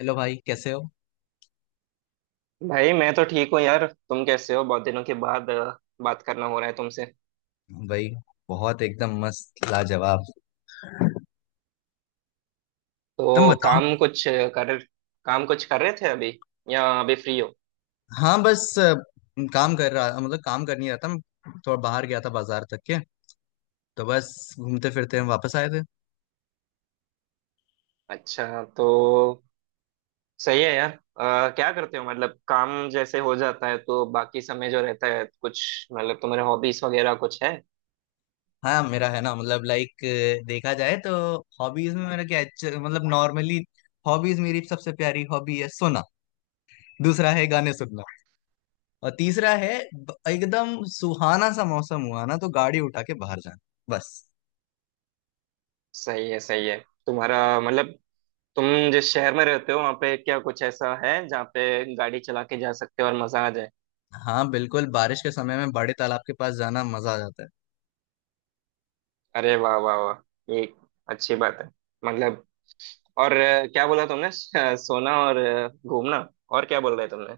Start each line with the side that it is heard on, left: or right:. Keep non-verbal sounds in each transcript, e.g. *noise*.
left: Hello भाई, कैसे हो?
right: भाई मैं तो ठीक हूँ यार। तुम कैसे हो? बहुत दिनों के बाद बात करना हो रहा है तुमसे।
left: भाई, बहुत एकदम मस्त, लाजवाब। तुम
right: तो
left: बताओ।
right: कर काम कुछ कर रहे थे अभी या अभी फ्री हो?
left: हाँ, बस काम कर रहा, मतलब काम कर नहीं रहा था मैं। थोड़ा बाहर गया था बाजार तक के, तो बस घूमते फिरते हम वापस आए थे।
right: अच्छा। तो सही है यार। क्या करते हो, मतलब काम जैसे हो जाता है तो बाकी समय जो रहता है कुछ, मतलब तुम्हारे हॉबीज वगैरह कुछ है?
left: हाँ, मेरा है ना, मतलब लाइक देखा जाए तो हॉबीज में मेरा क्या है, मतलब नॉर्मली हॉबीज, मेरी सबसे प्यारी हॉबी है सोना। दूसरा है गाने सुनना। और तीसरा है एकदम सुहाना सा मौसम हुआ ना तो गाड़ी उठा के बाहर जाना, बस।
right: सही है, सही है। तुम्हारा मतलब, तुम जिस शहर में रहते हो वहाँ पे क्या कुछ ऐसा है जहाँ पे गाड़ी चला के जा सकते हो और मजा आ जाए?
left: हाँ बिल्कुल, बारिश के समय में बड़े तालाब के पास जाना मजा आ जाता है।
right: अरे वाह वाह वाह! ये अच्छी बात है। मतलब, और क्या बोला तुमने *laughs* सोना और घूमना। और क्या बोल रहे तुमने?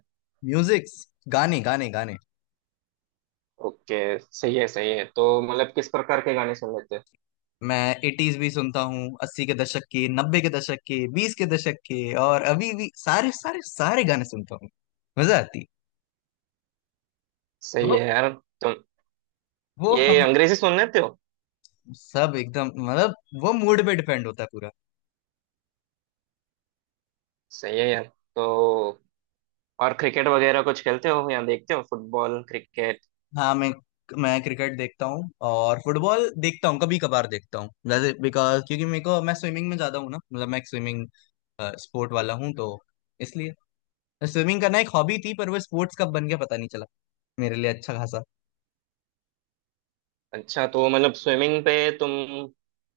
left: म्यूजिक्स। गाने, गाने, गाने।
right: ओके सही है, सही है। तो मतलब किस प्रकार के गाने सुन लेते हो?
left: मैं एटीज भी सुनता हूँ। 80 के दशक के, 90 के दशक के, 20 के दशक के, और अभी भी सारे, सारे, सारे गाने सुनता हूँ। मजा आती है।
right: सही
left: वो
right: है यार। तुम
left: वो
right: ये
left: हम
right: अंग्रेजी सुन लेते हो?
left: सब एकदम, मतलब वो मूड पे डिपेंड होता है पूरा।
right: सही है यार। तो और क्रिकेट वगैरह कुछ खेलते हो या देखते हो? Football, cricket?
left: हाँ, मैं क्रिकेट देखता हूँ और फुटबॉल देखता हूँ, कभी कभार देखता हूँ, जैसे बिकॉज क्योंकि मेरे को मैं स्विमिंग में ज्यादा हूँ ना, मतलब मैं एक स्विमिंग स्पोर्ट वाला हूँ, तो इसलिए स्विमिंग करना एक हॉबी थी पर वो स्पोर्ट्स कब बन गया पता नहीं चला मेरे लिए, अच्छा खासा।
right: अच्छा तो मतलब स्विमिंग पे तुम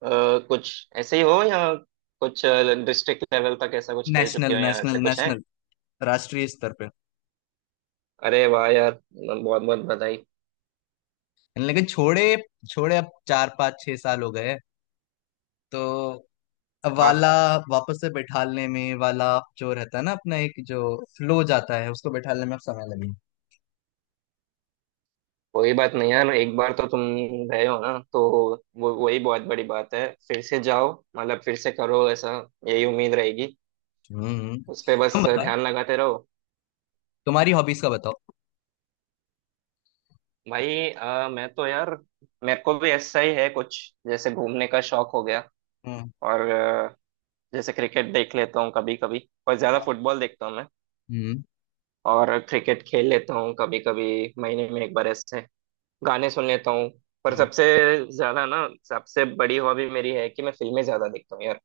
right: कुछ ऐसे ही हो, या कुछ डिस्ट्रिक्ट लेवल तक ऐसा कुछ खेल
left: नेशनल,
right: चुके हो, या
left: नेशनल,
right: ऐसे कुछ है?
left: नेशनल। राष्ट्रीय स्तर पे।
right: अरे वाह यार! बहुत बहुत बधाई।
left: लेकिन छोड़े, छोड़े अब 4, 5, 6 साल हो गए, तो अब वाला वापस से बैठालने में वाला जो रहता है ना, अपना एक जो फ्लो जाता है, उसको बैठालने में अब समय लगे।
right: कोई बात नहीं यार, एक बार तो तुम गए हो ना, तो वो वही बहुत बड़ी बात है। फिर से जाओ, मतलब फिर से करो ऐसा, यही उम्मीद रहेगी।
left: हम्म,
right: उस पे
left: तुम
right: बस
left: बताओ।
right: ध्यान लगाते रहो।
left: तुम्हारी हॉबीज का बताओ।
right: भाई मैं तो यार मेरे को भी ऐसा ही है कुछ। जैसे घूमने का शौक हो गया,
left: हम्म।
right: और जैसे क्रिकेट देख लेता हूँ कभी कभी, और ज्यादा
left: हाँ,
right: फुटबॉल देखता हूँ मैं।
left: हम्म,
right: और क्रिकेट खेल लेता हूँ कभी कभी, महीने में एक बार ऐसे। गाने सुन लेता हूँ। पर
left: हम्म।
right: सबसे ज्यादा ना, सबसे बड़ी हॉबी मेरी है कि मैं फिल्में ज्यादा देखता हूँ यार।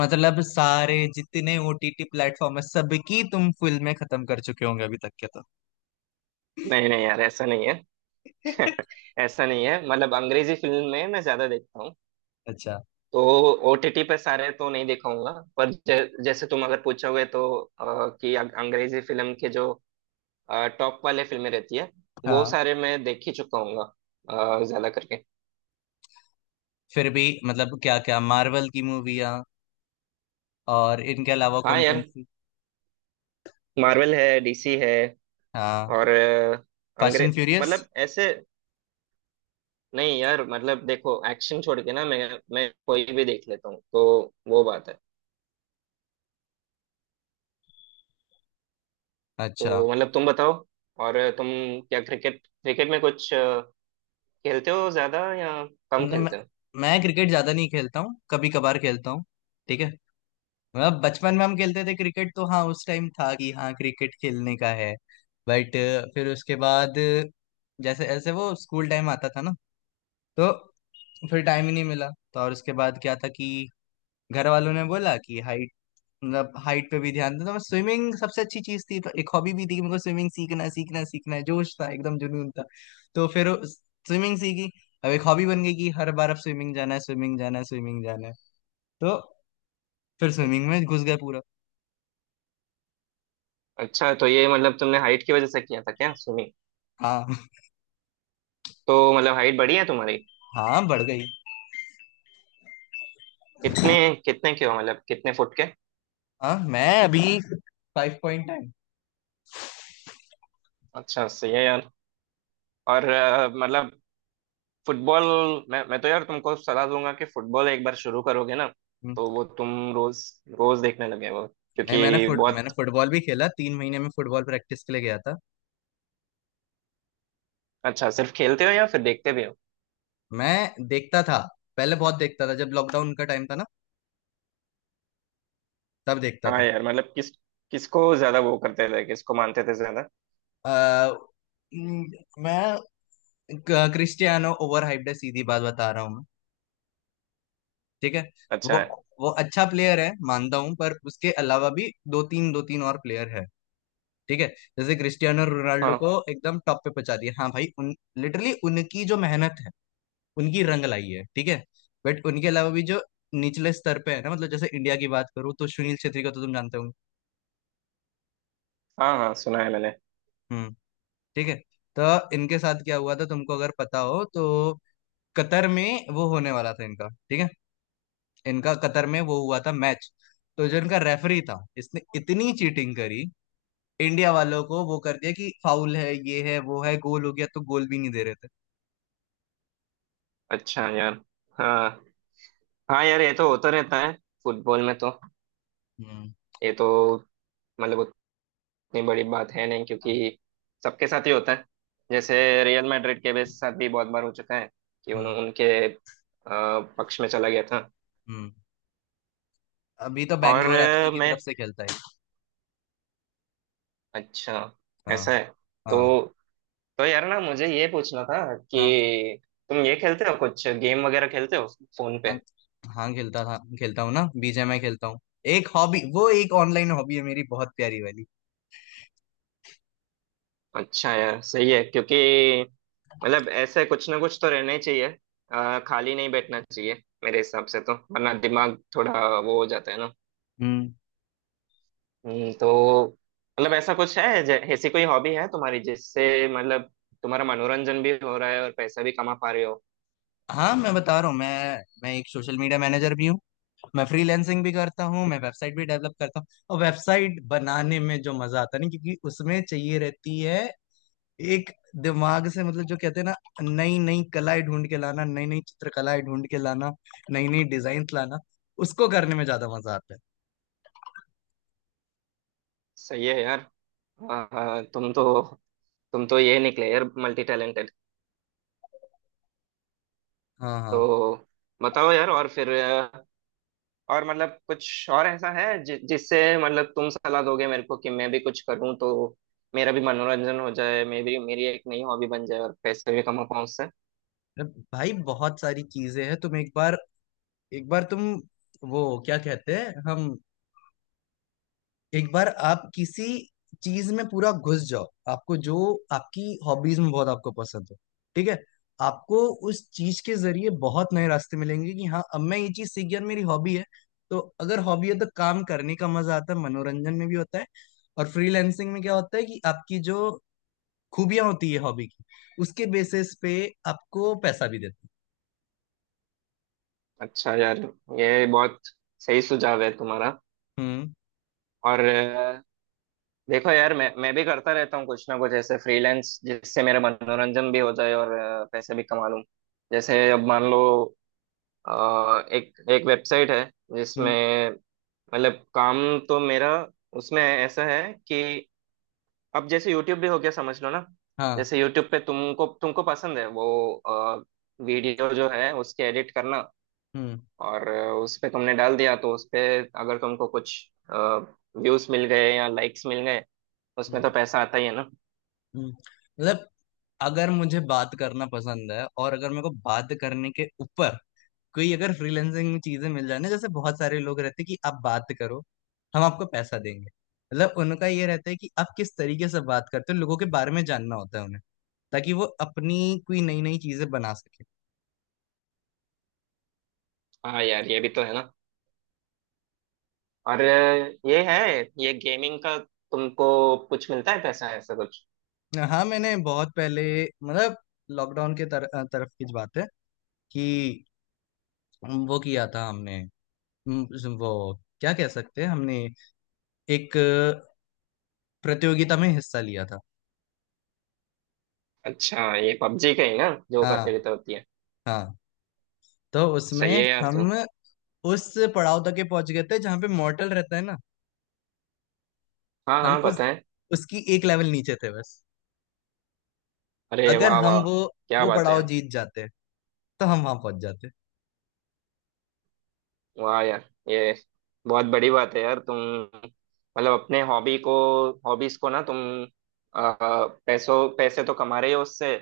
left: मतलब सारे जितने ओटीटी प्लेटफॉर्म है, सबकी तुम फिल्में खत्म कर चुके होंगे अभी तक के, तो?
right: नहीं नहीं यार, ऐसा नहीं है।
left: *laughs*
right: *laughs* ऐसा नहीं है। मतलब अंग्रेजी फिल्म में मैं ज्यादा देखता हूँ।
left: अच्छा।
right: तो ओटीटी पे सारे तो नहीं देखाऊंगा, पर जैसे तुम अगर पूछोगे तो अ, कि अंग्रेजी फिल्म के जो टॉप वाले फिल्में रहती है, वो
left: हाँ।
right: सारे मैं देख ही चुका हूंगा ज्यादा करके।
left: फिर भी मतलब क्या क्या मार्वल की मूवियाँ, और इनके अलावा हाँ
right: हाँ
left: कौन कौन
right: यार,
left: सी?
right: मार्वल है, डीसी है।
left: हाँ,
right: और
left: फास्ट एंड
right: अंग्रेज
left: फ्यूरियस।
right: मतलब ऐसे, नहीं यार मतलब देखो एक्शन छोड़ के ना मैं कोई भी देख लेता हूँ, तो वो बात है।
left: अच्छा।
right: तो मतलब तुम बताओ। और तुम क्या, क्रिकेट क्रिकेट में कुछ खेलते हो ज्यादा या कम
left: न- मैं,
right: खेलते हो?
left: मैं क्रिकेट ज्यादा नहीं खेलता हूँ, कभी कभार खेलता हूँ। ठीक है। मतलब बचपन में हम खेलते थे क्रिकेट तो हाँ उस टाइम था कि हाँ क्रिकेट खेलने का है। बट फिर उसके बाद, जैसे ऐसे वो स्कूल टाइम आता था ना, तो फिर टाइम ही नहीं मिला। तो और उसके बाद क्या था कि घर वालों ने बोला कि हाइट, मतलब हाइट पे भी ध्यान देता मैं। स्विमिंग सबसे अच्छी चीज थी तो एक हॉबी भी थी कि मेरे को स्विमिंग सीखना है, सीखना है, सीखना है। जोश था, एकदम जुनून था। तो फिर स्विमिंग सीखी। अब एक हॉबी बन गई कि हर बार अब स्विमिंग जाना है, स्विमिंग जाना है, स्विमिंग जाना है। तो फिर स्विमिंग में घुस गए पूरा।
right: अच्छा, तो ये मतलब तुमने हाइट की वजह से किया था क्या स्विमिंग?
left: हाँ।
right: तो मतलब हाइट बढ़ी है तुम्हारी?
left: हाँ, बढ़ गई।
right: कितने कितने के हो, मतलब कितने फुट के?
left: हाँ, मैं अभी फाइव पॉइंट टाइम।
right: अच्छा, सही है यार। और मतलब फुटबॉल, मैं तो यार तुमको सलाह दूंगा कि फुटबॉल एक बार शुरू करोगे ना, तो वो तुम रोज रोज देखने लगे, वो
left: नहीं,
right: क्योंकि बहुत।
left: मैंने फुटबॉल भी खेला, 3 महीने में फुटबॉल प्रैक्टिस के लिए गया था।
right: अच्छा, सिर्फ खेलते हो या फिर देखते भी हो?
left: मैं देखता था। पहले बहुत देखता था जब लॉकडाउन का टाइम था ना, तब देखता
right: हाँ
left: था।
right: यार, मतलब किसको ज्यादा वो करते थे, किसको मानते थे ज्यादा?
left: अ, मैं, क्रिस्टियानो ओवर हाइप्ड है, सीधी बात बता रहा हूँ मैं। ठीक है। वो
right: अच्छा है।
left: वो अच्छा प्लेयर है मानता हूँ, पर उसके अलावा भी दो तीन, दो तीन और प्लेयर है। ठीक है। जैसे क्रिस्टियानो रोनाल्डो
right: हाँ,
left: को एकदम टॉप पे पहुंचा दिया, हाँ भाई, उन लिटरली उनकी जो मेहनत है उनकी रंग लाई है। ठीक है। बट उनके अलावा भी जो निचले स्तर पे है ना, मतलब जैसे इंडिया की बात करूँ तो सुनील छेत्री का तो तुम जानते होंगे।
right: हाँ हाँ, सुना है मैंने।
left: हम्म। ठीक है। तो इनके साथ क्या हुआ था तुमको, अगर पता हो तो, कतर में वो होने वाला था इनका, ठीक है? इनका कतर में वो हुआ था मैच। तो जो इनका रेफरी था इसने इतनी चीटिंग करी, इंडिया वालों को वो कर दिया कि फाउल है, ये है, वो है, गोल हो गया तो गोल भी नहीं दे रहे थे।
right: अच्छा यार। हाँ। हाँ यार, ये तो होता रहता है फुटबॉल में तो।
left: हम्म।
right: ये तो मतलब उतनी बड़ी बात है नहीं
left: हाँ,
right: क्योंकि सबके साथ ही होता है। जैसे रियल मैड्रिड के भी साथ भी बहुत बार हो चुका है कि
left: हम्म,
right: उनके पक्ष में चला गया था।
left: हम्म। अभी तो
right: और
left: बैंगलोर एफसी की
right: मैं,
left: तरफ से खेलता है।
right: अच्छा,
left: हाँ।
right: ऐसा है।
left: हाँ।
right: तो यार ना, मुझे ये पूछना था
left: हाँ।
right: कि तुम ये खेलते हो, कुछ गेम वगैरह खेलते हो फोन
left: हाँ,
right: पे?
left: हाँ खेलता था, खेलता हूँ ना, बीजे में खेलता हूँ। एक हॉबी, वो एक ऑनलाइन हॉबी है मेरी, बहुत प्यारी वाली।
right: अच्छा यार, सही है क्योंकि मतलब ऐसे कुछ ना कुछ तो रहना ही चाहिए। खाली नहीं बैठना चाहिए मेरे हिसाब से तो, वरना दिमाग थोड़ा वो हो जाता है ना।
left: हम्म।
right: हम्म। तो मतलब ऐसा कुछ है, ऐसी कोई हॉबी है तुम्हारी, जिससे मतलब तुम्हारा मनोरंजन भी हो रहा है और पैसा भी कमा पा रहे हो?
left: हाँ, मैं बता रहा हूँ, मैं एक सोशल मीडिया मैनेजर भी हूँ। मैं फ्रीलैंसिंग भी करता हूँ, मैं वेबसाइट भी डेवलप करता हूँ, और वेबसाइट बनाने में जो मजा आता है ना, क्योंकि उसमें चाहिए रहती है एक दिमाग से। मतलब जो कहते हैं ना, नई नई कलाएं ढूंढ के लाना, नई नई चित्रकलाएं ढूंढ के लाना, नई नई डिजाइन लाना, उसको करने में ज्यादा मजा आता है।
right: सही है यार। अ, तुम तो तुम तो ये निकले यार, मल्टी टैलेंटेड।
left: हाँ। हाँ।
right: तो बताओ यार। और फिर और मतलब कुछ और ऐसा है जि जिससे मतलब तुम सलाह दोगे मेरे को कि मैं भी कुछ करूं, तो मेरा भी मनोरंजन हो जाए, मैं भी, मेरी एक नई हॉबी बन जाए और पैसे भी कमा पाऊं उससे?
left: अब भाई बहुत सारी चीजें हैं, तुम एक बार, एक बार तुम, वो क्या कहते हैं हम, एक बार आप किसी चीज में पूरा घुस जाओ, आपको जो आपकी हॉबीज में बहुत आपको पसंद हो। ठीक है? आपको उस चीज के जरिए बहुत नए रास्ते मिलेंगे कि हाँ अब मैं ये चीज सीख गया, मेरी हॉबी है। तो अगर हॉबी है तो काम करने का मजा आता है, मनोरंजन में भी होता है। और फ्रीलैंसिंग में क्या होता है कि आपकी जो खूबियां होती है हॉबी की, उसके बेसिस पे आपको पैसा भी देते हैं।
right: अच्छा यार, ये बहुत सही सुझाव है तुम्हारा।
left: हम्म।
right: और देखो यार, मैं भी करता रहता हूँ कुछ ना कुछ ऐसे फ्रीलांस, जिससे मेरा मनोरंजन भी हो जाए और पैसे भी कमा लूं। जैसे अब मान लो, एक एक वेबसाइट है
left: हम्म।
right: जिसमें मतलब काम, तो मेरा उसमें ऐसा है कि अब जैसे यूट्यूब भी हो गया, समझ लो ना।
left: हाँ।
right: जैसे यूट्यूब पे तुमको तुमको पसंद है वो, वीडियो जो है उसके एडिट करना,
left: हम्म,
right: और उस पे तुमने डाल दिया तो उस पे अगर तुमको कुछ व्यूज मिल गए या लाइक्स मिल गए, उसमें तो
left: हम्म,
right: पैसा आता ही है ना।
left: हम्म। मतलब अगर मुझे बात करना पसंद है, और अगर मेरे को बात करने के ऊपर कोई, अगर फ्रीलांसिंग में चीजें मिल जाए ना, जैसे बहुत सारे लोग रहते हैं कि आप बात करो, हम आपको पैसा देंगे, मतलब उनका ये रहता है कि आप किस तरीके से बात करते हो, लोगों के बारे में जानना होता है उन्हें, ताकि वो अपनी कोई नई नई चीजें बना सके।
right: हाँ यार, ये भी तो है ना। और ये है, ये गेमिंग का तुमको कुछ मिलता है पैसा, ऐसा कुछ?
left: हाँ, मैंने बहुत पहले, मतलब लॉकडाउन के तरफ की बात है, कि वो किया था हमने। वो क्या कह सकते हैं, हमने एक प्रतियोगिता में हिस्सा लिया था।
right: अच्छा, ये पबजी का ही ना, जो
left: हाँ।
right: प्रतियोगिता होती है?
left: हाँ, तो
right: सही
left: उसमें
right: है यार
left: हम
right: तुम।
left: उस पड़ाव तक के पहुंच गए थे जहां पे मॉर्टल रहता है ना।
right: हाँ
left: हम
right: हाँ,
left: उस
right: पता है।
left: उसकी एक लेवल नीचे थे, बस।
right: अरे
left: अगर
right: वाह
left: हम
right: वाह!
left: वो
right: क्या
left: वो
right: बात है
left: पड़ाव
right: यार!
left: जीत जाते तो हम वहां पहुंच जाते।
right: वाह यार, ये बहुत बड़ी बात है यार तुम, मतलब अपने हॉबी को, हॉबीज को ना तुम आ, पैसों पैसे तो कमा रहे हो उससे,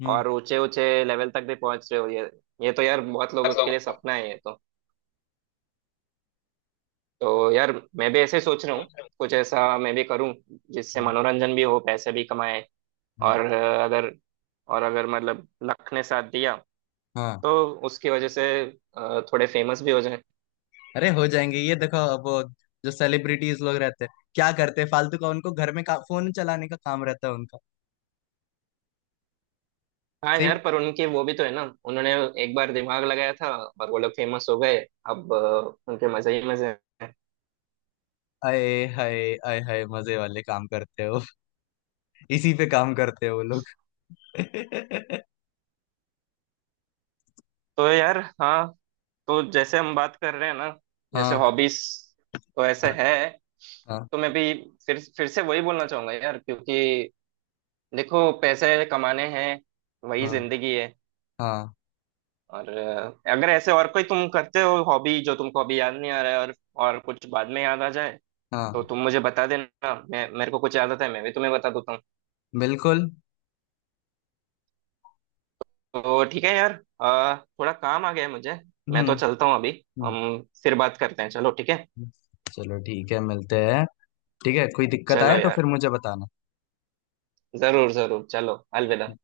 left: हम्म।
right: और ऊंचे ऊंचे लेवल तक भी पहुंच रहे हो। ये तो यार बहुत लोगों के
left: मतलब,
right: लिए सपना है ये तो। तो यार मैं भी ऐसे ही सोच रहा हूँ, कुछ ऐसा मैं भी करूँ जिससे
left: हम्म,
right: मनोरंजन भी हो, पैसे भी कमाए। और
left: हम्म,
right: अगर मतलब लक ने साथ दिया,
left: हाँ।
right: तो उसकी वजह से थोड़े फेमस भी हो।
left: अरे हो जाएंगे। ये देखो, अब वो जो सेलिब्रिटीज लोग रहते हैं क्या करते हैं, फालतू का उनको घर में फोन चलाने का काम रहता है उनका।
right: हाँ
left: सही।
right: यार, पर उनकी वो भी तो है ना, उन्होंने एक बार दिमाग लगाया था और वो लोग फेमस हो गए। अब उनके मजे ही मजे हैं।
left: आए हाय, आए हाय, मजे वाले काम करते हो। *laughs* इसी पे काम करते हो वो लोग। *laughs*
right: तो यार हाँ, तो जैसे हम बात कर रहे हैं ना, जैसे
left: हाँ।
right: हॉबीज, तो ऐसे
left: हाँ।
right: है।
left: हाँ।
right: तो मैं भी फिर से वही बोलना चाहूंगा यार, क्योंकि देखो पैसे कमाने हैं, वही
left: हाँ,
right: जिंदगी है।
left: हाँ,
right: और अगर ऐसे और कोई तुम करते हो हॉबी जो तुमको अभी याद नहीं आ रहा है, और कुछ बाद में याद आ जाए,
left: हाँ,
right: तो तुम मुझे बता देना। मैं, मेरे को कुछ याद आता है मैं भी तुम्हें बता देता हूँ।
left: बिल्कुल।
right: तो ठीक है यार, थोड़ा काम आ गया है मुझे। मैं
left: हम्म।
right: तो चलता हूँ अभी।
left: हम्म,
right: हम फिर बात करते हैं, चलो ठीक है।
left: हम्म। चलो ठीक है, मिलते हैं। ठीक है, कोई दिक्कत आए
right: चलो
left: तो फिर
right: यार,
left: मुझे बताना।
right: जरूर जरूर, चलो। अलविदा।